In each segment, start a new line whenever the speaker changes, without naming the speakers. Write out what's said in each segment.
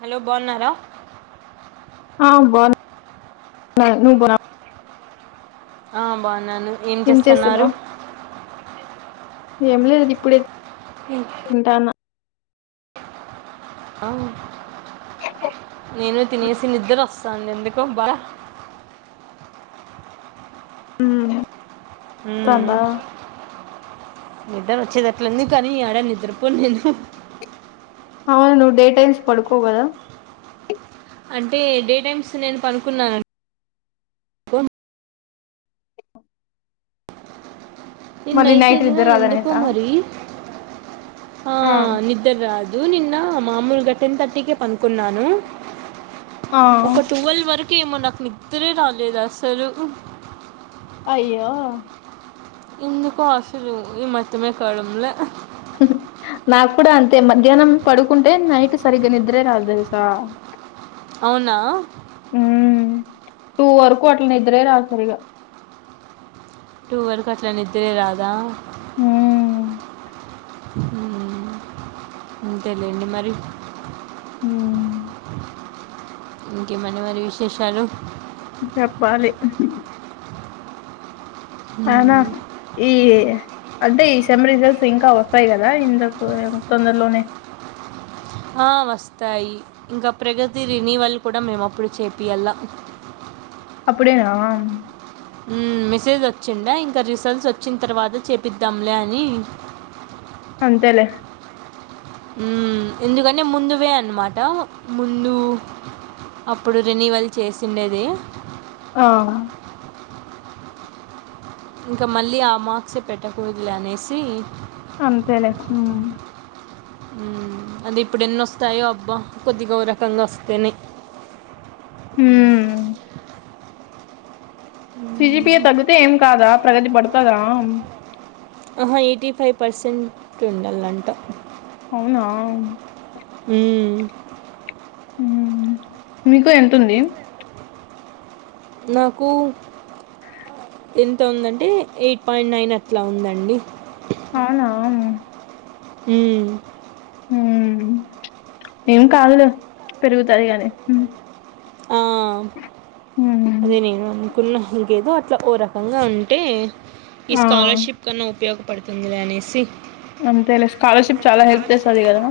Hello బావున్నారా?
ఆ బాగున్న. నువ్వు బాన్
ఆ బావున్నాను.
ఏం చేస్తున్నావు? ఏం లేదు ఇప్పుడే
ఏంటి
తింటాన్న.
ఆ నేను తినేసి నిద్ర వస్తాంది ఎందుకో బాగా. మ్
తందా
నిద్దరోచ్చేదట్లుంది కానీ యాడ నిద్రపోన్ నేను.
అవును నువ్ డే టైమ్స్ పడుకోవు కదా?
అంటే డే టైమ్స్ నేను పనుకున్నాన్ అన్ నిన్న
మళ్ళీ
అయితే
నైట్
గిన
నిద్ర
ఎందుకో
రాదనేసా
మరి, ఆ నిద్ ద్దరు రాదు. నిన్న మామూలుగా టెన్ థర్టీకే పనుకున్నాను
ఆ
ఒక టువెల్ వరకు ఏమో నాకు నిద్రే రాలేదు అసలు.
అయ్యో
ఎందుకో అసలు ఏం అర్థమే కావడంలా
నాకు కూడా అంతే మధ్యాహ్నం పడుకుంటే నైట్ సరిగ్గా నిద్రే రాదు తెలుసా
అవునా
మ్ టూ వరకు అట్ల నిద్రే రాద్ సరిగా
టూ వరుకు అట్ల నిద్రే రాద?
మ్
మ్ అంతేలేండి మరి.
మ్మ్.
ఇంకేమన్ని మరి విశేషాలు?
చెప్పాలి అవునా
మ్మ్.
ఈ అంటే ఈ సెమ్ రిజల్ట్స్ ఇంకా వస్తాయి కదా ఇందకు తొందరలోనే.
ఆ వస్తాయి. ఇంకా ప్రగతి రినివల్ కూడ మేము అప్పుడు చేపియల్ల.
అప్పుడేనా
మ్ మెసేజ్ వచ్చిండా. ఇంక రిసల్ట్స్ వచ్చిన తర్వాత చేయిపిద్దాంలే అని,
అంతేలె
మ్ ఎందుకంటే ముందువే అన్నమాట ముందు, అప్పుడు రెనివల్ చేసిండేది
ఆ
ఇంకా మళ్ళీ ఆ మార్క్సే పెట్టకూడదలే అనేసి
అంతేలే ఉ
ఉమ్ అది ఇప్పుడు ఎన్నోస్తాయో అబ్బా కొద్దిగ ఒ రకంగా వస్తేనే
ఉ సిజీపిఏ తగ్గుతే ఏం కాద ప్రగతి పడుతదా
ఆహా ఎయిటీ ఫైవ్ పర్సెంట్ ఉండాలంట
అవునా
ఉ
ఉమ్ మీకు ఎంతుంది
నాకు ఎంత ఉందంటే ఎయిట్ పాయింట్ నైన్ అట్ల ఉందండి
అవునా
ఉ
ఉమ్ ఏం కాదులె పెరుగుతది గాని
ఆ
హ్మ్
అదే నేను అన్న కున్న ఇంకేదో అట్లా ఓ రకంగా ఉంటే ఈ
ఆ
స్కాలర్షిప్ కన్నా ఉపయో పడుతుందిలె అనేసి
అంతేలె స్కాలర్షిప్ చాల హెల్ప్ చేస్తది గదా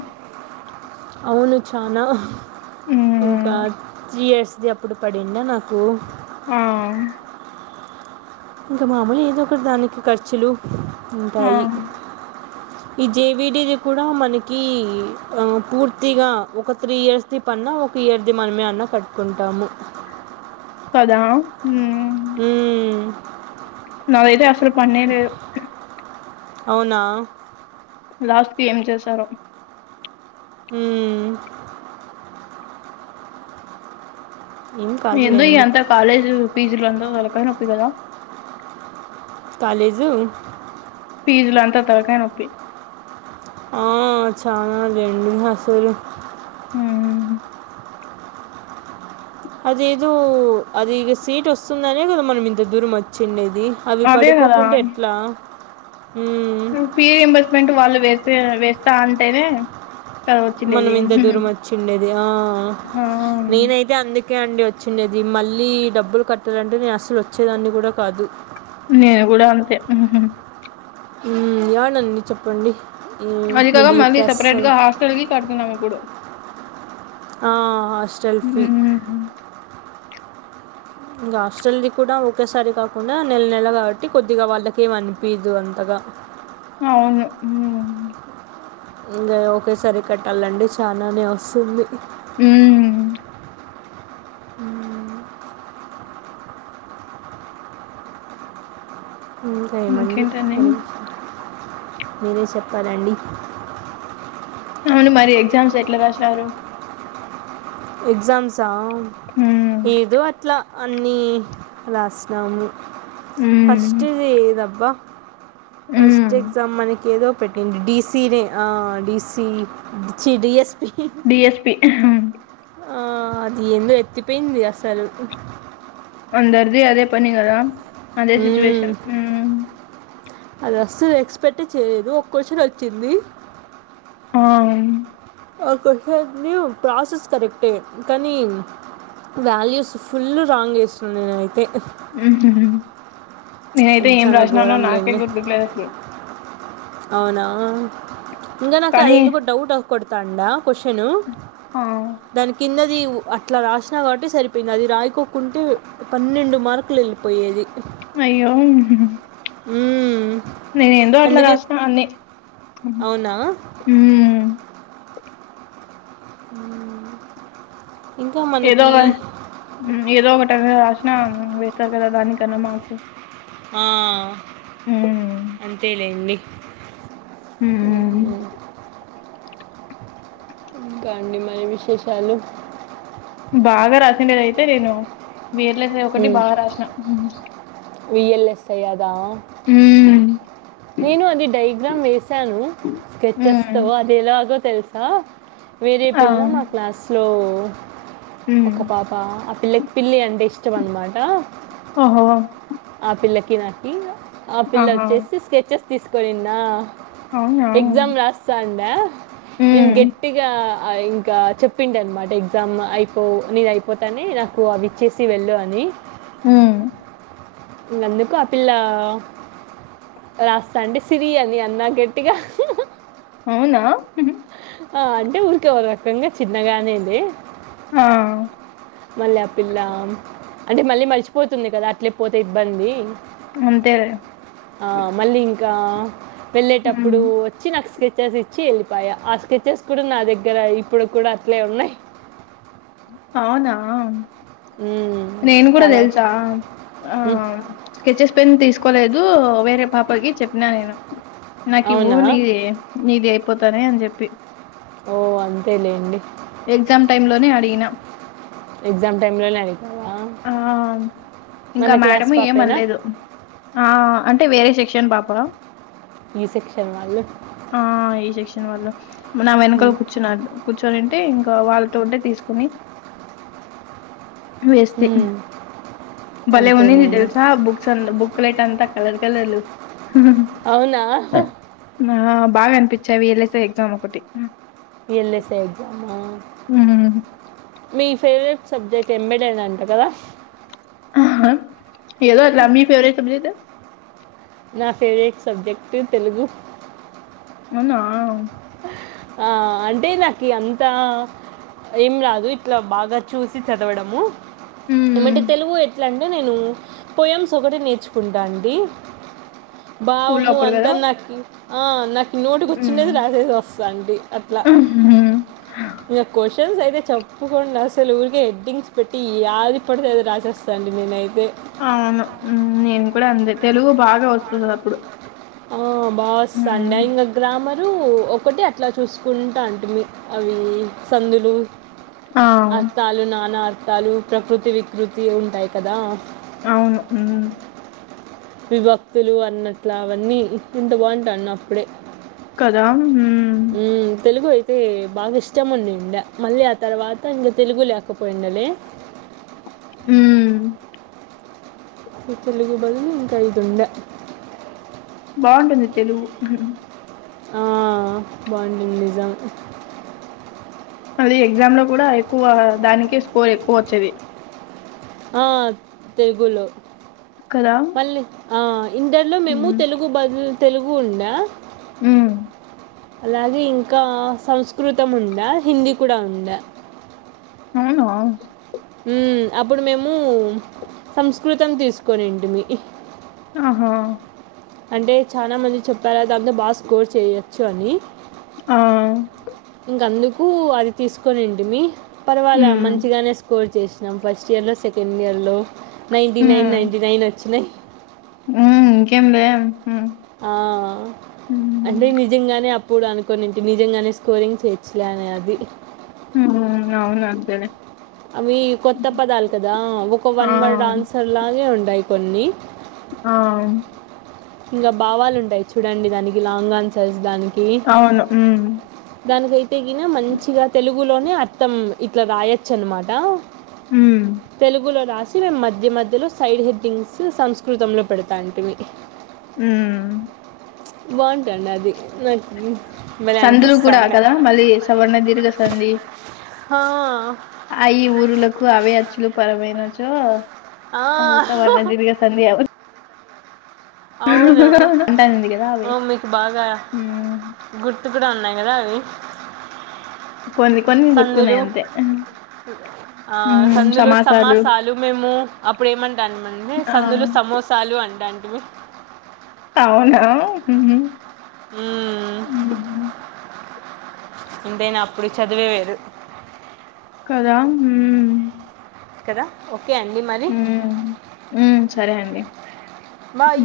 అవును చానా ఇంక
హ్మ్
త్రీ ఇయర్స్ది అప్పుడు [unintelligible] నాకు
ఆ
ఇంక మామూలు ఏదో ఒకటి దానికి ఖర్చులు
ఆ
ఉంటాయి ఈ జేవిడిది కూడ మనకి ఆ పూర్తిగ ఒక త్రీ ఇయర్స్ పన్నా ఒక ఇయర్ది మనమే అన్న కట్టుకుంటాము
కదా హు
ఉ
నది అయితే అసలు పన్నే లేదు
అవునా
లాస్ట్ కి ఏం చేసారో
హు [unintelligible]
ఎందో ఇ అంత కాలేజ్ ఫీజులు తలకాయ్ నొప్పి కద
కాలేజు
పీజులు అంత తలకాయ్ నొప్పి
ఆ [unintelligible] అసలు
హు
అదేదో అది ఇగ సీట్ వస్తుందనే కదా మనం ఇంత దూరం వచ్చిండేది అవి
అదే కదా
పడుకోకుంటే ఎట్లా ఉమ్
పీ ఎంబర్స్మెంట్ వాళ్ళు వేస్తే వేస్త అంటేనే కదా
మనం
వచ్చిండేది
ఇంత దూరం వచ్చిండేది ఆ
ఆ
నేనైతే [unintelligible] [unintelligible] అండి వచ్చిండది మళ్ళీ డబ్బులు కట్టాలంటే నేను అసలు వచ్చేదాన్ని గుడా కాదు
నేను గుడ అంతే
ఉమ్ యానండి చెప్పండి ఉమ్ మిడిల్ క్లాస్ [unintelligible]
[unintelligible] కడుతున్నాము ఇప్పుడు
ఆ హాస్టల్ ఫీ
ఉమ్.
ఇంగా హాస్టల్ది కూడా ఒకేసారి కాకుండా నెల నెల కాబట్టి కొద్దిగా వాళ్ళక ఏం అనిపిదు అంతగా
ఆవును ఉమ్
ఇంకా ఒకేసారి కట్టాలండి చాలనే వస్తుంది
ఉ
హూ ఇంకా ఏమండి
ఇంకేంటండి
మరి మీరె చెప్పాలండి
అవును మరి ఎగ్జామ్స్ ఎట్ల రాష్నారు
ఎగ్జామ్స్ ఆ
ఉమ్.
ఏదో అట్లా అన్నీ రాసినాము
ఉమ్
ఫస్ట్ది ఇదబ్బా
ఉమ్.
ఫస్ట్కి చ మనకి ఏదో పెట్టింది డీసీ దే ఆ డీసీ చి డిఎస్పి
డిఎస్పి
ఆ అది ఏందో ఎత్తిపోయింది అసలు
అందరిది అదే పని కదా అదే సిట్యుయేషన్ ఉ
అది అస్సలు ఎక్స్పెక్టే చేయలేదు ఒక క్వశ్చన్ వచ్చింది
ఆవున్
ఒకొక వ్యూ ప్రాసెస్ కరెక్టే కనీ వాల్యూస్ ఫుల్ రాంగ్ వేస్తుండు ఈనైతే
ఉహ్హు నేనైతే
అది
ఏం
చాలా
రరాసినానో నాకే గుర్తుకులేసలు
అవున ఇంకా నాకు అది
కానీ
ఎందుకో డౌట్ కొడతతాండ క్వశ్చను
ఆ
దాని కిందది అట్లా రాసినా కాబట్టి సరిపోయింది అది రాయికోకుంటే పన్నెండు మార్కులు వెళ్ళిపోయి పోయ్యేది
అయ్యో
మ్మ్.
నేను ఎందో అట్లా
అందుకే
రస్నా అన్నీ
అవునా
ఉ
ఉ
ఏదో ఒక ఏదో ఒకటి అదే రాసిన వేస్తారు కదా దానికన్నా మార్క్స్
ఆ
ఉమ్
అంతేలేండి
ఉమ్
ఇంకా అండి మరి విశేషాలు
బాగా రాసండేది అయితే నేను విల్ యస్ ఒకటి బాగా రాసిన
విఎల్ఎస్ఐ అదా
ఉ
నేను అది డైగ్రామ్ వేసాను స్కెచెస్తో
ఉమ్
అది ఎలాగో తెలుసా వేరే
ఆ
పిల్ల మా క్లాస్లో
ఉ
అ పాప ఆ పిల్లకి పిల్లి అంటే ఇష్టం అనమాట
ఒహో
ఆ పిల్లకి నాకి ఆ పిల్ల
ఆహా
వచ్చేసి స్కెచెస్ తీసుకవోయిందా
అవునా
ఎగ్జామ్ రాస్థాండా నేను
ఉమ్,
గెట్ గట్టిగా ఇంకా చెప్పిండ అనమాట ఎగ్జామ్ అయిపో నిధి అయిపోతానే నాకు కు అవి ఇచ్చేసి వెళ్ళు అని
ఉ
ఇంగ అందుకు ఆ పిల్ల రాస్తా అంటే సిరి అని అన్న గట్టిగా
అవునా
ఆ అంటే ఊరికే ఒక రకంగా చిన్నగానే లే
ఆ
మళ్ళీ ఆ పిల్ల అంటే మళ్ళీ మరిచిపోతుంది కదా అట్లే పోతే ఇబ్బంది
అంతేలె
ఆ మళ్ళీ ఇంకా
ఉమ్,
వెళ్ళేటప్పుడు ఇచ్చి నాకు స్కెచెస్ ఇచ్చి వెళ్ళిపాయా ఆ స్కెచెస్ కూడా నా దగ్గర ఇప్పుడు కూడా అట్లే ఉన్నాయి
అవునా
మ్మ్,
నేను కూడా
కావాలి
తెలుసా ఆ
మ్మ్,
స్కెచెస్ పెన్ తీసుకోలేదు వేరే పాపకి చెప్పినా నేను నాకు ఇవ్వు
అవునా
నీది నీది అయిపోతానే అని చెప్పి
ఓ అంతే లేండి
ఎగ్జామ్ టైమ్ లోనే అడిగిన
ఎగ్జామ్ టైంలోనే అడిగావా
ఆ ఇంకా
మన
మేడం
క్లాస్ పాపేనా
ఏమనలేదు ఆ అంటే వేరే సెక్షన్ పాప
ఈ సెక్షన్ వాళ్ళు
ఆ ఈ సెక్షన్ వాళ్ళు నా వెనకాల
మ్మ్,
కూర్చున్నా కూర్చొనింటే ఇంకా వాళ్ళతో ఉంటే తీస్ కొని వేస్తె
మ్మ్,
బలే ఉండింది
అంతేలేండి
తెల్సా బుక్స్ అంద బుక్ క్లేట్ అంతా కలర్ కలర్లు
అవునా
బాగా అనిపించావి వెల్సే ఎగ్జామ్ ఒకటి
ఎల్ఎస్ఏఐ ఎగ్జామా
ఉమ్.
మీ ఫేవరెట్ సబ్జెక్ట్ ఎంబడి అని అంట కదా
అహ ఎదో అట్ల మీ ఫెవరెట్ సబ్జెక్ట్
నా ఫేవరేట్ సబ్జెక్టు తెలుగు
అవునా
ఆ అంటే నాకు అంతా ఏం రాదు ఇట్లా బాగా చూసి చదవడము ఏమంటే
మ్మ్
తెలుగు ఎట్లా అంటే నేను పొయమ్స్ ఒకటి నేర్చుకుంటా అండి
స్కూల్లో
భావము
అప్పుడు కదా
అంతా నాకి అ నాకు నోటికోచ్చిండేది
మ్మ్
రాసేసి వస్తు అండి అట్లా
హ
ఇగ క్వశ్చన్స్ అయితే చెప్పకుండా అసలువు ఊరికే హెడ్డింగ్స్ పెట్టి యాది పడితే అది రాసేస్తా అండి నేనైతే
అవును మ్ నేను కూడా అందే తెలుగు బాగా వస్తుంది అప్పుడు
ఆ బాగోస్థాండే
మ్మ్
ఇగ గ్రామరు ఒకటి అట్లా చూసుకుంటంటి మీ అవేమి సందులు
ఆ
అర్థాలు నానా అర్థాలు ప్రకృతి వికృతి ఉంటాయి కదా
అవును మ్
విభక్తులు అన్నట్లు అవన్నీ ఇంత బాగుంటాన్న అప్పుడే
కదా మ్
మ్ తెలుగు అయితే బాగా ఇష్టముండిండే మళ్ళీ ఆ తర్వాత ఇంగ తెలుగు లేకపోయిండలే
మ్
ఈ తెలుగు బదులు ఇంకా ఇది ఉండె
బాగుంటుంది తెలుగు
ఆ బాగుంటుంది నిజం
అది ఎగ్జామ్ లో కూడా ఎక్కువ దానికే స్కోర్ ఎక్కువ వచ్చేది
ఆ తెలుగులో
కదా
మళ్ళీ ఆ ఇంటర్లో మేము
ఉమ్
తెలుగు బదులు తెలుగు ఉండే
ఉ
అలాగే ఇంకా సంస్కృతం ఉందా హిందీ కూడా ఉంద
అవున
ఉ అప్పుడు మేము సంస్కృతం తీసుకోనింటిమి
ఆహ
అంటే చాలా మంది చెప్పారా దాంతో బాగా స్కోర్ చేయచ్చు అని
ఆ
ఇంక అందుకు అది తీసుకొనింటి మీ పర్వాల
ఉమ్
మంచిగానే స్కోర్ చేసినాం ఫస్ట్ ఇయర్లో సెకండ్ ఇయర్లో నైంటీ నైన్ నైంటీ నైన్ వచ్చినాయి
ఉ ఇంకేంది
ఆ అంటే నిజంగానే అప్పుడు అనుకోనింటి నిజంగానే స్కోరింగ్ చేయచ్చలే అనే అది
హ అవును అంతేలే
అవి కొత్త పదాలు కదా ఒక
ఆ
వన్ వర్డ్ ఆన్సర్ లాగే ఉంటాయి కొన్ని
ఆ
ఇంకా భావాలు ఉంటాయి చూడండి దానికి లాంగ్ ఆన్సర్స్ దాని
అవును
దానికైతే గిన మంచిగా తెలుగులోనే అర్థం ఇట్లా రాయచ్చనమాట
ఉమ్
తెలుగులో రాసి మేము మధ్య మధ్యలో సైడ్ హెడ్టింగ్స్ సంస్కృతంలో పెడతా అంటిమీ
ఉ
బాగుంటుండే అది నాకు భలే
సందులు కూడా
అనిపిస్తుండే
కదా మళ్ళీ సవర్ణ దీర్ఘ సంది
హా
అ ఈ ఊరులకు అవే అచ్చులు పరమైనచో
ఆ,
అది సవర్ణ దిర్ గా సంది అవును
అవును
అంటానింది కదా అవి
అ మీకు బాగా
హ్మ్.
గుర్తు కూడా ఉన్నాయి కదా అవి
కొన్నీ కొన్ని
సందులు
గుర్తున్నాయి అంతే
ఆ సందులు సమాసాలు మేము అప్పుడు ఏమంటా మండి
ఆ!
సందులు సమోస సాలు అంటాటిమి
అవునా
హు
హ్మ్.
ఎంతైనా అప్పుడు చదువేవేరు
కదా హ్మ్
కదా ఓకే అండి మరి
హ్మ్. సరే అండి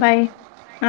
బాయ్ ఆ